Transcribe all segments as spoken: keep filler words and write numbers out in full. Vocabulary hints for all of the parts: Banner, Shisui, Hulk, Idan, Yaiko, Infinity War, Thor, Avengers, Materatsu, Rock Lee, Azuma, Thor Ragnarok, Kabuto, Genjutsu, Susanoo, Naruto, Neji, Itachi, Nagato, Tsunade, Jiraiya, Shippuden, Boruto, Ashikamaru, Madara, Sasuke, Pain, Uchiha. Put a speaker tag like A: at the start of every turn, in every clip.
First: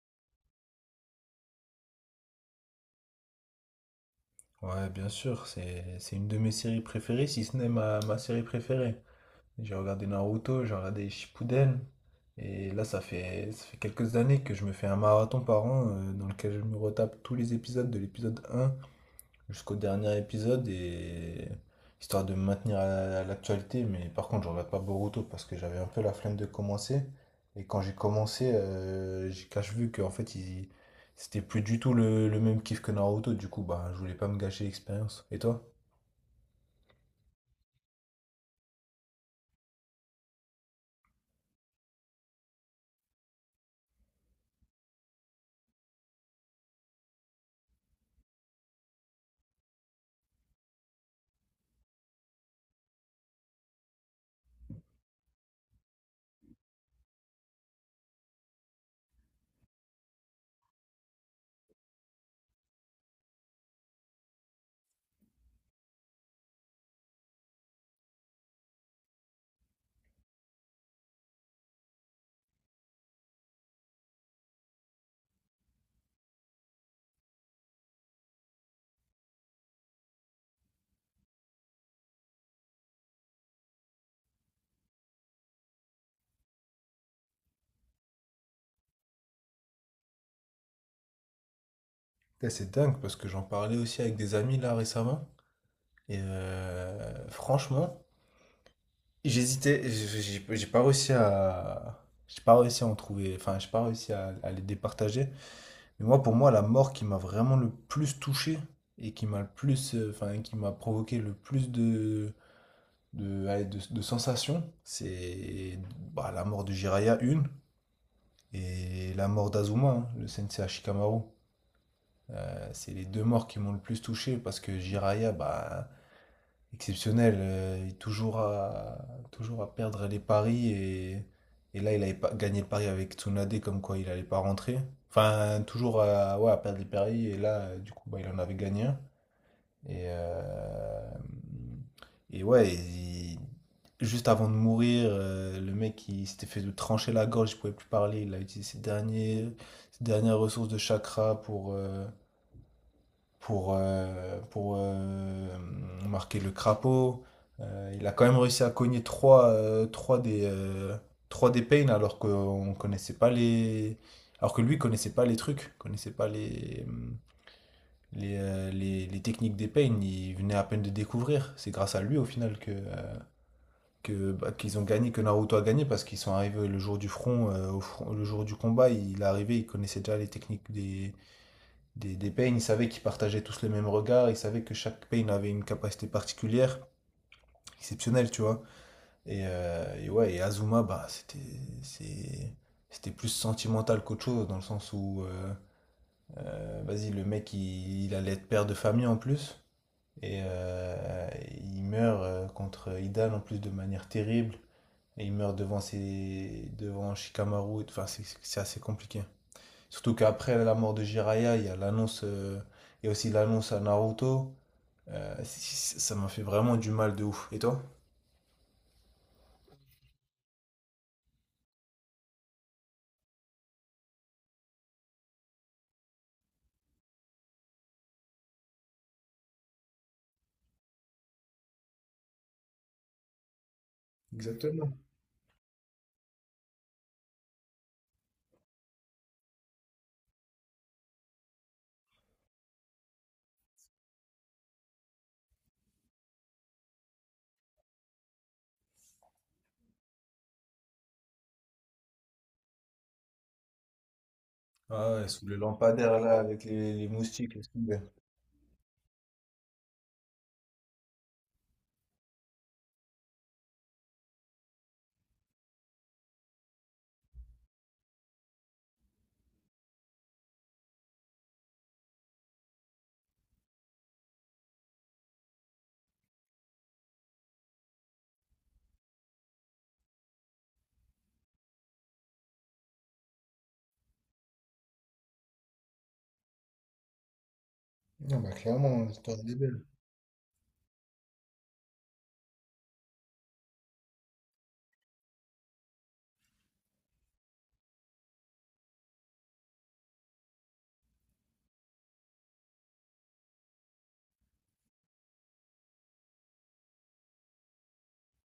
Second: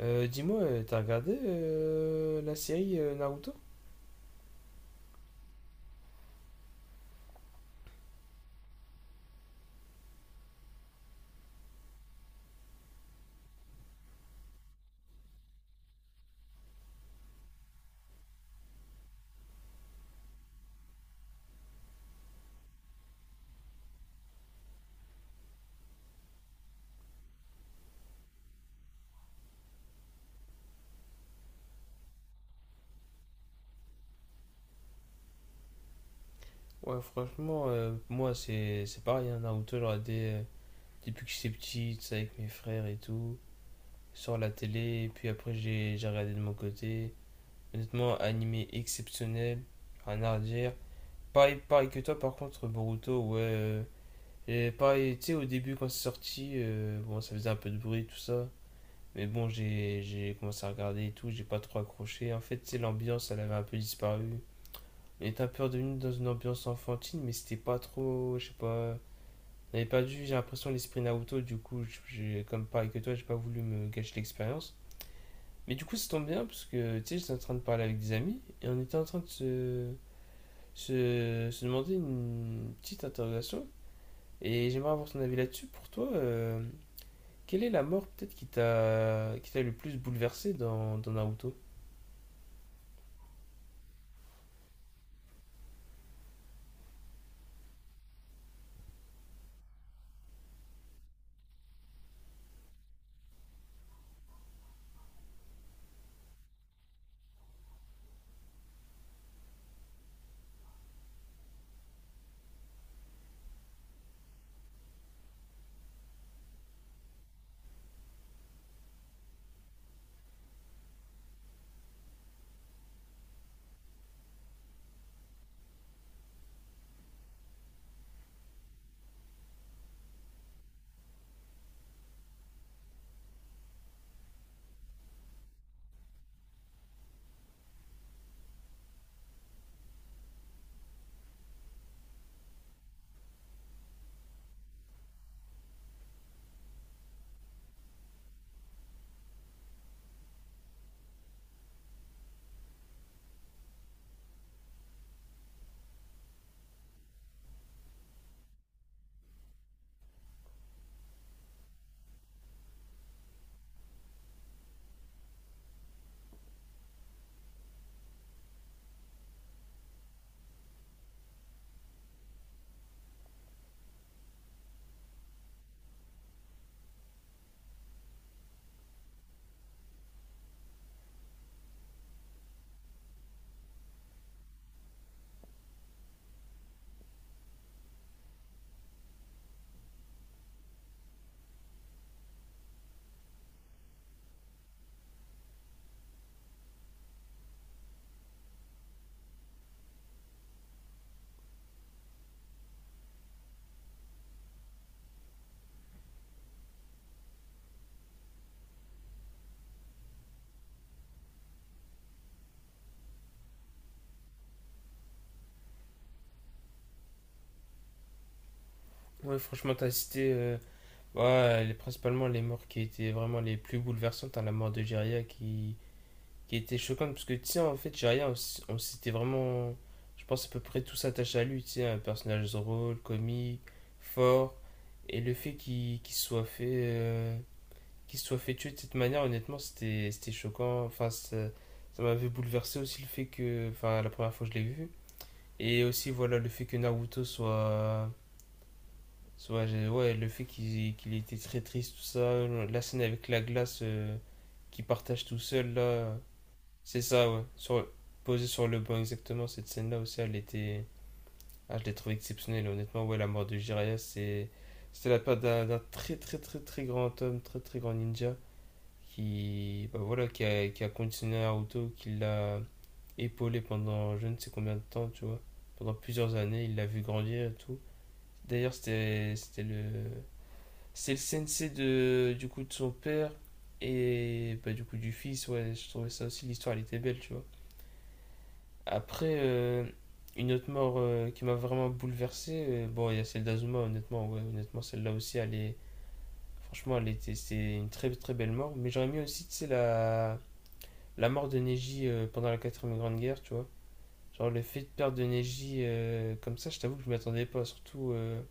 A: Euh, dis-moi, euh, t'as regardé euh, la série euh, Naruto?
B: Ouais, bien sûr, c'est c'est une de mes séries préférées, si ce n'est ma, ma série préférée. J'ai regardé Naruto, j'ai regardé Shippuden, et là, ça fait, ça fait quelques années que je me fais un marathon par an, euh, dans lequel je me retape tous les épisodes de l'épisode un jusqu'au dernier épisode, et histoire de me maintenir à à l'actualité. Mais par contre, je regarde pas Boruto parce que j'avais un peu la flemme de commencer. Et quand j'ai commencé, euh, j'ai cache vu qu'en fait, il... c'était plus du tout le, le même kiff que Naruto. Du coup, bah, je voulais pas me gâcher l'expérience. Et toi?
A: Ouais, franchement, euh, moi c'est c'est pareil, hein, Naruto, j'ai regardé euh, depuis que j'étais petit, tu sais, avec mes frères et tout, sur la télé, et puis après j'ai j'ai regardé de mon côté. Honnêtement, animé exceptionnel, rien à redire. Pareil, pareil que toi, par contre, Boruto, ouais. Euh, et pareil, tu sais, au début quand c'est sorti, euh, bon, ça faisait un peu de bruit, tout ça. Mais bon, j'ai j'ai commencé à regarder et tout, j'ai pas trop accroché. En fait, tu sais, l'ambiance, elle avait un peu disparu. Il était un peu redevenu dans une ambiance enfantine, mais c'était pas trop, je sais pas. On avait perdu, j'ai l'impression, l'esprit Naruto, du coup, j'ai, comme pareil que toi, j'ai pas voulu me gâcher l'expérience. Mais du coup, ça tombe bien, parce que, tu sais, j'étais en train de parler avec des amis, et on était en train de se, se, se demander une petite interrogation, et j'aimerais avoir ton avis là-dessus. Pour toi, euh, quelle est la mort, peut-être, qui t'a, qui t'a le plus bouleversé dans, dans Naruto?
B: Putain, c'est dingue parce que j'en parlais aussi avec des amis là récemment. Et euh, franchement, j'hésitais. J'ai j'ai- j'ai pas réussi à. J'ai pas réussi à en trouver. Enfin, j'ai pas réussi à, à les départager. Et moi, pour moi, la mort qui m'a vraiment le plus touché et qui m'a le plus, euh, enfin, qui m'a provoqué le plus de, de, ouais, de- de sensations, c'est bah, la mort de Jiraiya, une, et la mort d'Azuma, hein, le sensei Ashikamaru. Euh, c'est les deux morts qui m'ont le plus touché parce que Jiraiya, bah, exceptionnel, euh, et toujours à, toujours à perdre les paris, et, et là il avait pas gagné le pari avec Tsunade comme quoi il allait pas rentrer. Enfin toujours à, ouais, à perdre les paris et là, euh, du coup bah, il en avait gagné un. Et, euh, et ouais, il- juste avant de mourir, euh, le mec il s'était fait trancher la gorge, il pouvait plus parler, il a utilisé ses derniers, ses dernières ressources de chakra pour, euh, pour, euh, pour euh, marquer le crapaud. Euh, il a quand même réussi à cogner trois, euh, trois des, euh, trois des Pain alors qu'on connaissait pas les. Alors que lui connaissait pas les trucs, connaissait pas les, les, euh, les, les techniques des Pain, il venait à peine de découvrir. C'est grâce à lui au final que, euh, que, bah, qu'ils ont gagné, que Naruto a gagné parce qu'ils sont arrivés le jour du front, euh, au front- le jour du combat, il est arrivé, il connaissait déjà les techniques des, des, des peines, ils savaient qu'ils partageaient tous le même regard, ils savaient que chaque peine avait une capacité particulière, exceptionnelle, tu vois. Et, euh, et ouais, et Azuma, bah, c'était, c'est, c'était plus sentimental qu'autre chose, dans le sens où, euh, euh, vas-y, le mec, il, il allait être père de famille en plus, et euh, il meurt, euh, contre Idan en plus, de manière terrible, et il meurt devant, ses, devant Shikamaru, enfin, c'est, c'est assez compliqué. Surtout qu'après la mort de Jiraiya, il y a l'annonce, euh, il y a aussi l'annonce à Naruto. Euh, c- ça m'a fait vraiment du mal de ouf. Et toi?
A: Ouais, franchement, t'as cité. euh, Ouais, les- principalement les morts qui étaient vraiment les plus bouleversantes, à la mort de Jiraiya qui, qui était choquante, parce que tu sais, en fait, Jiraiya, on, s- on s'était vraiment, je pense, à peu près tous attachés à lui, tu sais, un personnage drôle, comique, fort, et le fait qu'il qu'il soit fait, euh, qu'il soit fait tuer de cette manière, honnêtement, c'était c'était choquant, enfin, ça, ça m'avait bouleversé aussi le fait que, enfin, la première fois que je l'ai vu, et aussi, voilà, le fait que Naruto soit ouais, ouais, le fait qu'il qu'il était très triste, tout ça, la scène avec la glace euh, qu'il
B: Ah
A: partage
B: ouais,
A: tout
B: sous le
A: seul, là,
B: lampadaire là, avec les,
A: c'est
B: les
A: ça, ouais,
B: moustiques, laisse
A: sur,
B: tomber.
A: posé sur le banc, exactement, cette scène-là aussi, elle était, ah, je l'ai trouvée exceptionnelle, honnêtement, ouais, la mort de Jiraiya, c'est, c'était la part d'un d'un très, très, très, très grand homme, très, très grand ninja, qui, bah, voilà, qui a, qui a conditionné Naruto, qui l'a épaulé pendant je ne sais combien de temps, tu vois, pendant plusieurs années, il l'a vu grandir et tout, d'ailleurs, c'était, c'était le c'est le sensei de, du coup, de son père et bah, du coup du fils. Ouais, je trouvais ça aussi, l'histoire, elle était belle, tu vois.
B: Non, bah clairement,
A: Après,
B: l'histoire elle est belle.
A: euh, une autre mort euh, qui m'a vraiment bouleversé, euh, bon, il y a celle d'Azuma, honnêtement. Ouais, honnêtement, celle-là aussi, elle est... Franchement, elle était, c'est une très très belle mort. Mais j'aurais mis aussi, tu sais, la... la mort de Neji euh, pendant la quatrième grande guerre, tu vois. Genre le fait de perdre de Neji euh, comme ça, je t'avoue que je m'y attendais pas, surtout euh,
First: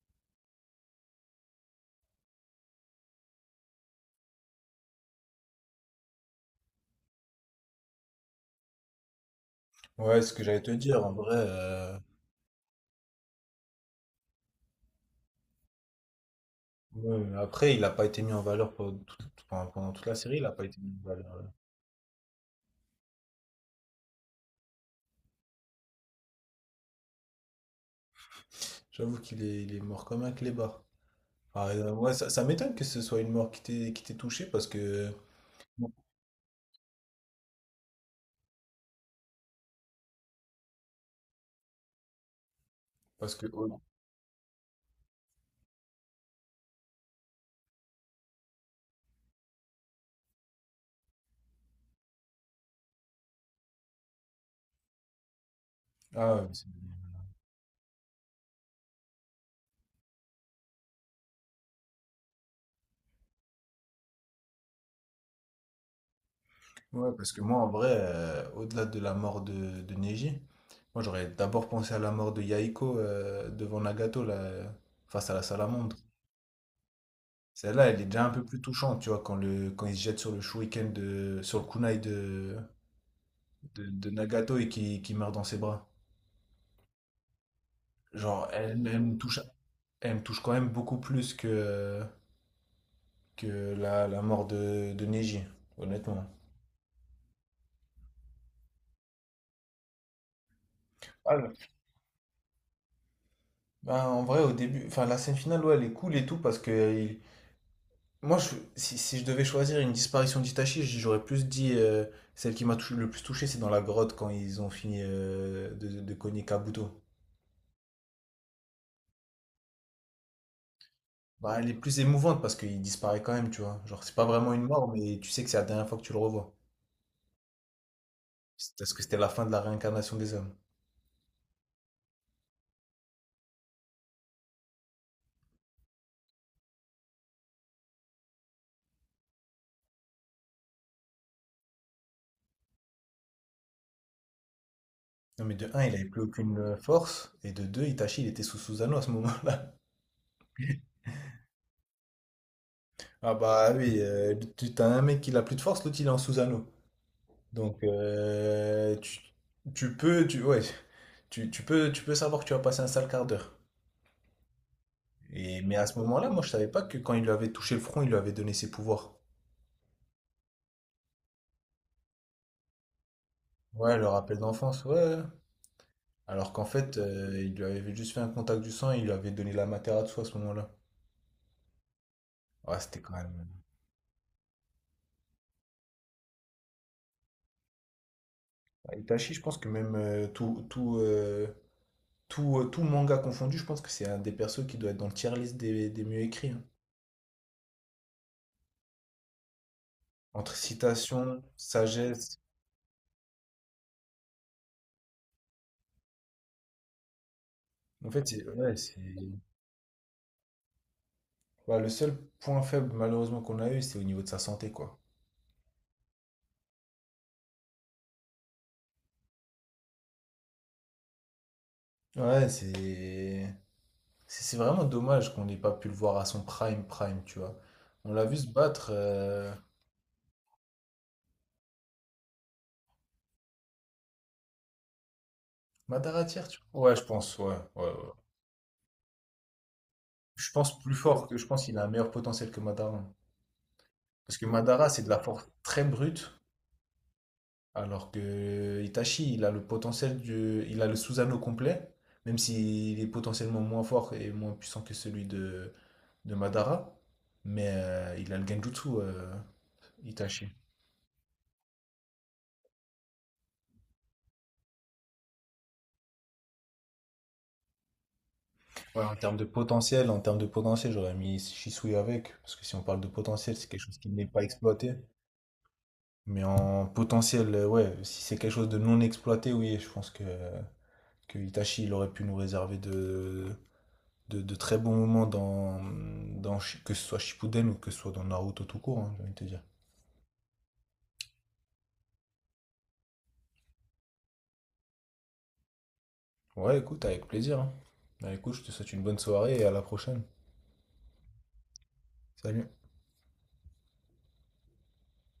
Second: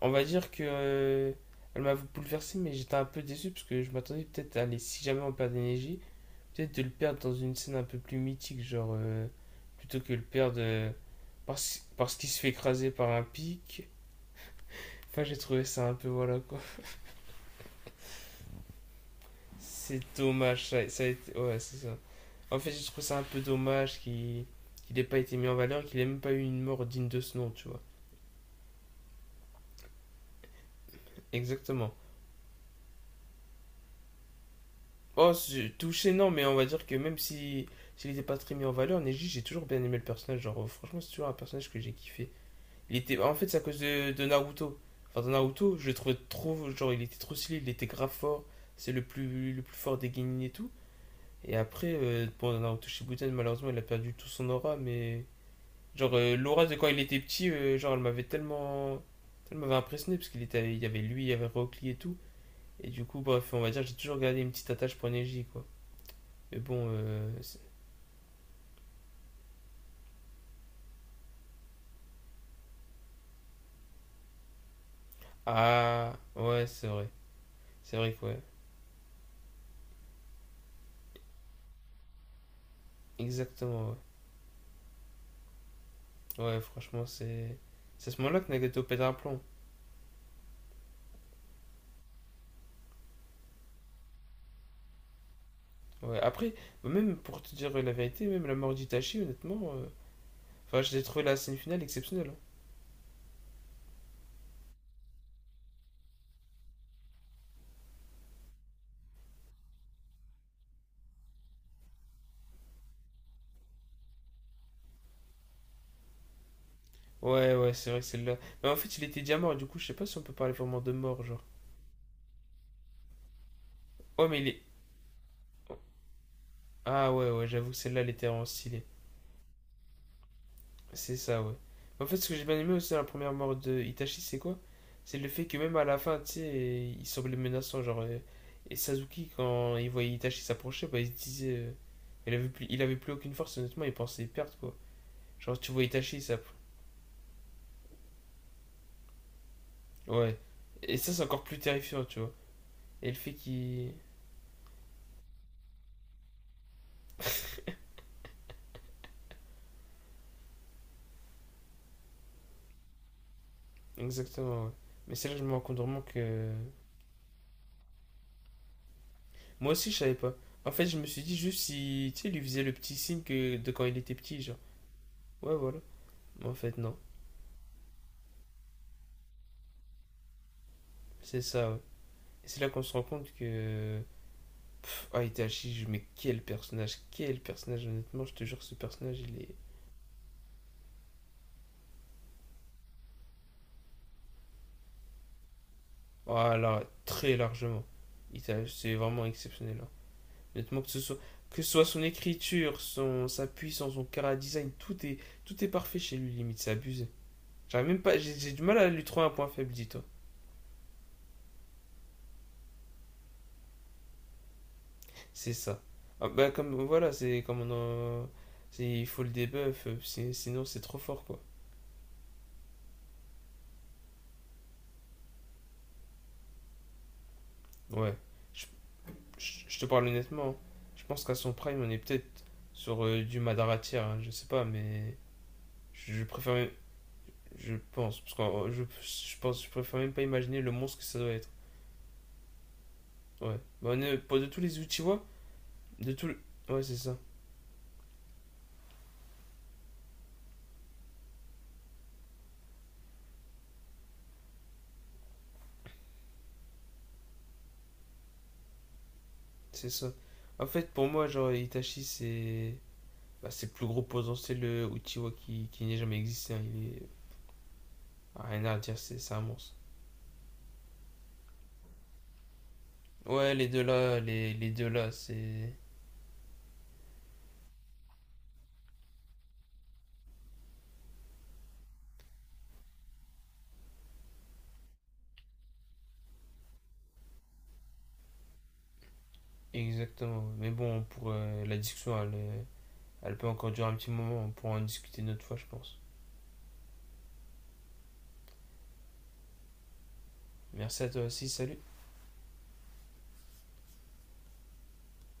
A: on va dire que euh, elle m'a bouleversé, mais j'étais un peu déçu parce que je m'attendais peut-être à aller, si jamais on perd d'énergie, peut-être de le perdre dans une scène un peu plus mythique, genre euh, plutôt que
B: Ouais,
A: le
B: c'est ce que
A: perdre
B: j'allais te
A: euh,
B: dire, en vrai.
A: parce,
B: euh,
A: parce qu'il se fait écraser par un pic. Enfin, j'ai trouvé ça un peu voilà quoi.
B: ouais, après, il n'a pas été mis en valeur pendant, tout- pendant- pendant
A: C'est
B: toute la série, il n'a pas
A: dommage,
B: été
A: ça,
B: mis
A: ça a
B: en
A: été.
B: valeur. Ouais.
A: Ouais, c'est ça. En fait, j'ai trouvé ça un peu dommage qu'il qu'il ait pas été mis en valeur, qu'il ait même pas eu une mort digne de ce nom, tu vois.
B: J'avoue qu'il est, il est mort comme un clébard. Ah,
A: Exactement.
B: euh, ouais, ça, ça m'étonne que ce soit une mort qui t'ait qui t'ait touché parce que.
A: Oh, c'est- touché, non, mais on va dire que même si s'il n'était pas très mis en valeur, Neji, j'ai toujours bien aimé le personnage. Genre, euh, franchement, c'est toujours un personnage que j'ai kiffé. Il était,
B: Parce
A: en
B: que.
A: fait, c'est à cause
B: Oh,
A: de, de Naruto. Enfin, dans Naruto, je le trouvais trop, genre, il était trop stylé, il était grave fort. C'est le plus, le plus fort des Genin et tout. Et après, euh, bon, dans Naruto Shippuden, malheureusement, il a perdu tout son aura, mais genre euh,
B: ah, ouais,
A: l'aura
B: c'est-
A: de quand il était petit, euh, genre elle m'avait tellement, elle m'avait impressionné parce qu'il était, il y avait lui, il y avait Rock Lee et tout. Et du coup, bref, on va dire, j'ai toujours gardé une petite attache pour Neji, quoi. Mais bon,
B: ouais,
A: euh,
B: parce que moi, en vrai, euh, au-delà de la mort de, de Neji, moi, j'aurais d'abord pensé à la mort de Yaiko, euh, devant Nagato, là, euh, face à la salamandre.
A: ah ouais, c'est vrai,
B: Celle-là,
A: c'est
B: elle est
A: vrai que
B: déjà un
A: ouais,
B: peu plus touchante, tu vois, quand, le, quand il se jette sur le shuriken de, sur le kunai de, de,
A: exactement ouais.
B: de Nagato et qui, qui meurt dans ses bras.
A: Ouais, franchement, c'est c'est à ce moment-là
B: Genre,
A: que Nagato
B: elle,
A: pète
B: elle
A: un
B: me
A: plomb.
B: touche, elle me touche quand même beaucoup plus que, que la, la mort de, de Neji,
A: Ouais.
B: honnêtement.
A: Après, bah, même pour te dire la vérité, même la mort d'Itachi, honnêtement, euh, enfin, j'ai trouvé
B: Ah,
A: la
B: le-
A: scène finale exceptionnelle, hein.
B: bah, en vrai, au début, enfin, la scène finale, ouais, elle est cool et tout parce qu'il... Moi, je- si, si je devais choisir une disparition d'Itachi, j- j'aurais plus dit, euh, celle qui m'a tou- le plus touché, c'est dans la grotte quand ils ont fini, euh, de, de cogner Kabuto.
A: Ouais, ouais, c'est vrai que celle-là. Mais en fait, il était déjà mort, du coup, je sais pas si on peut parler vraiment de mort, genre.
B: Bah, elle est plus émouvante parce qu'il disparaît quand même, tu vois. Genre, c'est pas
A: Ouais, mais il
B: vraiment
A: est.
B: une mort, mais tu sais que c'est la
A: Oh,
B: dernière fois que tu le revois.
A: ah ouais, ouais, j'avoue que celle-là, elle était vraiment
B: C'est
A: stylée.
B: parce que c'était la fin de la réincarnation des hommes.
A: C'est ça, ouais. En fait, ce que j'ai bien aimé aussi dans la première mort de Itachi, c'est quoi? C'est le fait que même à la fin, tu sais, il semblait menaçant. Genre, euh, et Sasuke, quand il voyait Itachi s'approcher, bah, il se disait. Euh, il avait plus, il avait plus aucune force, honnêtement, il pensait perdre, quoi.
B: Non, mais
A: Genre,
B: de
A: tu vois
B: un, il avait
A: Itachi,
B: plus
A: ça.
B: aucune euh, force, et de deux, Itachi, il était sous Susanoo à ce moment-là.
A: Ouais. Et ça, c'est encore plus terrifiant, tu vois. Et le fait
B: Ah bah
A: qu'il.
B: oui, euh, tu t'as un mec qui n'a plus de force, l'autre il est en Susanoo. Donc, euh, tu, tu peux, tu, ouais, tu, tu peux, tu peux savoir que tu vas passer un sale quart d'heure.
A: Exactement, ouais. Mais c'est là que je me rends
B: Et, mais
A: compte
B: à ce
A: vraiment
B: moment-là, moi,
A: que.
B: je savais pas que quand il lui avait touché le front, il lui avait donné ses pouvoirs.
A: Moi aussi, je savais pas. En fait, je me suis dit juste si. Tu sais, il lui faisait le petit signe que de quand il
B: Ouais, le
A: était
B: rappel
A: petit, genre.
B: d'enfance, ouais.
A: Ouais, voilà. Mais
B: Alors
A: en
B: qu'en
A: fait, non.
B: fait, euh, il lui avait juste fait un contact du sang et il lui avait donné la Materatsu à ce moment-là.
A: C'est ça, ouais. C'est là
B: Ouais,
A: qu'on se
B: c'était
A: rend
B: quand
A: compte
B: même.
A: que. Ah, Itachi, mais quel personnage, quel personnage, honnêtement, je te jure, ce
B: Ouais,
A: personnage,
B: Itachi,
A: il
B: je
A: est.
B: pense que même, euh, tout, tout, euh, tout, euh, tout manga confondu, je pense que c'est un des persos qui doit être dans le tier list des, des mieux écrits,
A: Ah
B: hein.
A: là, très largement. Itachi, c'est vraiment exceptionnel, hein.
B: Entre
A: Honnêtement, que ce soit.
B: citation,
A: Que ce soit son
B: sagesse.
A: écriture, son, sa puissance, son cara design, tout est, tout est parfait chez lui, limite, c'est abusé. J'arrive même
B: En
A: pas,
B: fait,
A: j'ai
B: c'est
A: j'ai du
B: ouais,
A: mal à
B: c'est-
A: lui trouver un point faible, dis-toi.
B: ouais, le seul point faible malheureusement qu'on a eu, c'est au niveau de sa santé, quoi.
A: C'est ça. Ah, bah, comme, voilà, c'est comme on en- c'est- Il faut le debuff, euh, c'est- sinon c'est trop fort, quoi.
B: Ouais, c'est c'est c'est vraiment dommage qu'on n'ait pas pu le voir à son prime prime, tu vois. On
A: Ouais.
B: l'a vu se
A: Je
B: battre euh...
A: Je je te parle honnêtement, hein. Je pense qu'à son prime, on est peut-être sur euh, du Madaratia, hein, je sais pas, mais je, je
B: Madara tier
A: préfère.
B: tu
A: même-
B: vois. Ouais, je pense, ouais,
A: Je
B: ouais, ouais.
A: pense, parce que euh, je, je pense, je préfère même pas
B: Je
A: imaginer le
B: pense plus
A: monstre que ça
B: fort,
A: doit
B: que je
A: être.
B: pense qu'il a un meilleur potentiel que Madara.
A: Ouais. Bah, on est,
B: Parce
A: pour de
B: que
A: tous les
B: Madara, c'est de la
A: Uchiwa,
B: force très
A: de tout
B: brute,
A: le- ouais, c'est ça.
B: alors que Itachi, il a le potentiel du, il a le Susanoo complet, même s'il est potentiellement moins fort et moins puissant que celui de, de Madara, mais euh, il a le Genjutsu, euh,
A: C'est ça.
B: Itachi.
A: En fait, pour moi, genre, Itachi, c'est. Bah, c'est le plus gros potentiel le Uchiwa qui, qui n'ait jamais existé, hein. Il est. Ah, rien à dire,
B: Ouais, en
A: c'est c'est
B: termes
A: un
B: de
A: monstre.
B: potentiel, en termes de potentiel, j'aurais mis Shisui avec, parce que si on parle de
A: Ouais,
B: potentiel,
A: les
B: c'est quelque
A: deux
B: chose qui
A: là,
B: n'est pas
A: les, les deux
B: exploité.
A: là, c'est.
B: Mais en potentiel, euh, ouais, si c'est quelque chose de non exploité, oui, je pense que, que Itachi, il aurait pu nous réserver de, de, de très bons moments dans, dans que ce soit Shippuden ou que ce soit dans Naruto tout court, hein, j'ai envie de te dire.
A: Exactement, ouais. Mais bon, pour euh, la discussion, elle est- elle peut encore durer un petit moment, on pourra en discuter une autre fois, je pense.
B: Ouais, écoute, avec plaisir, hein. Bah, écoute, je te souhaite une bonne soirée et à la prochaine.
A: Merci à toi aussi, salut.
B: Salut.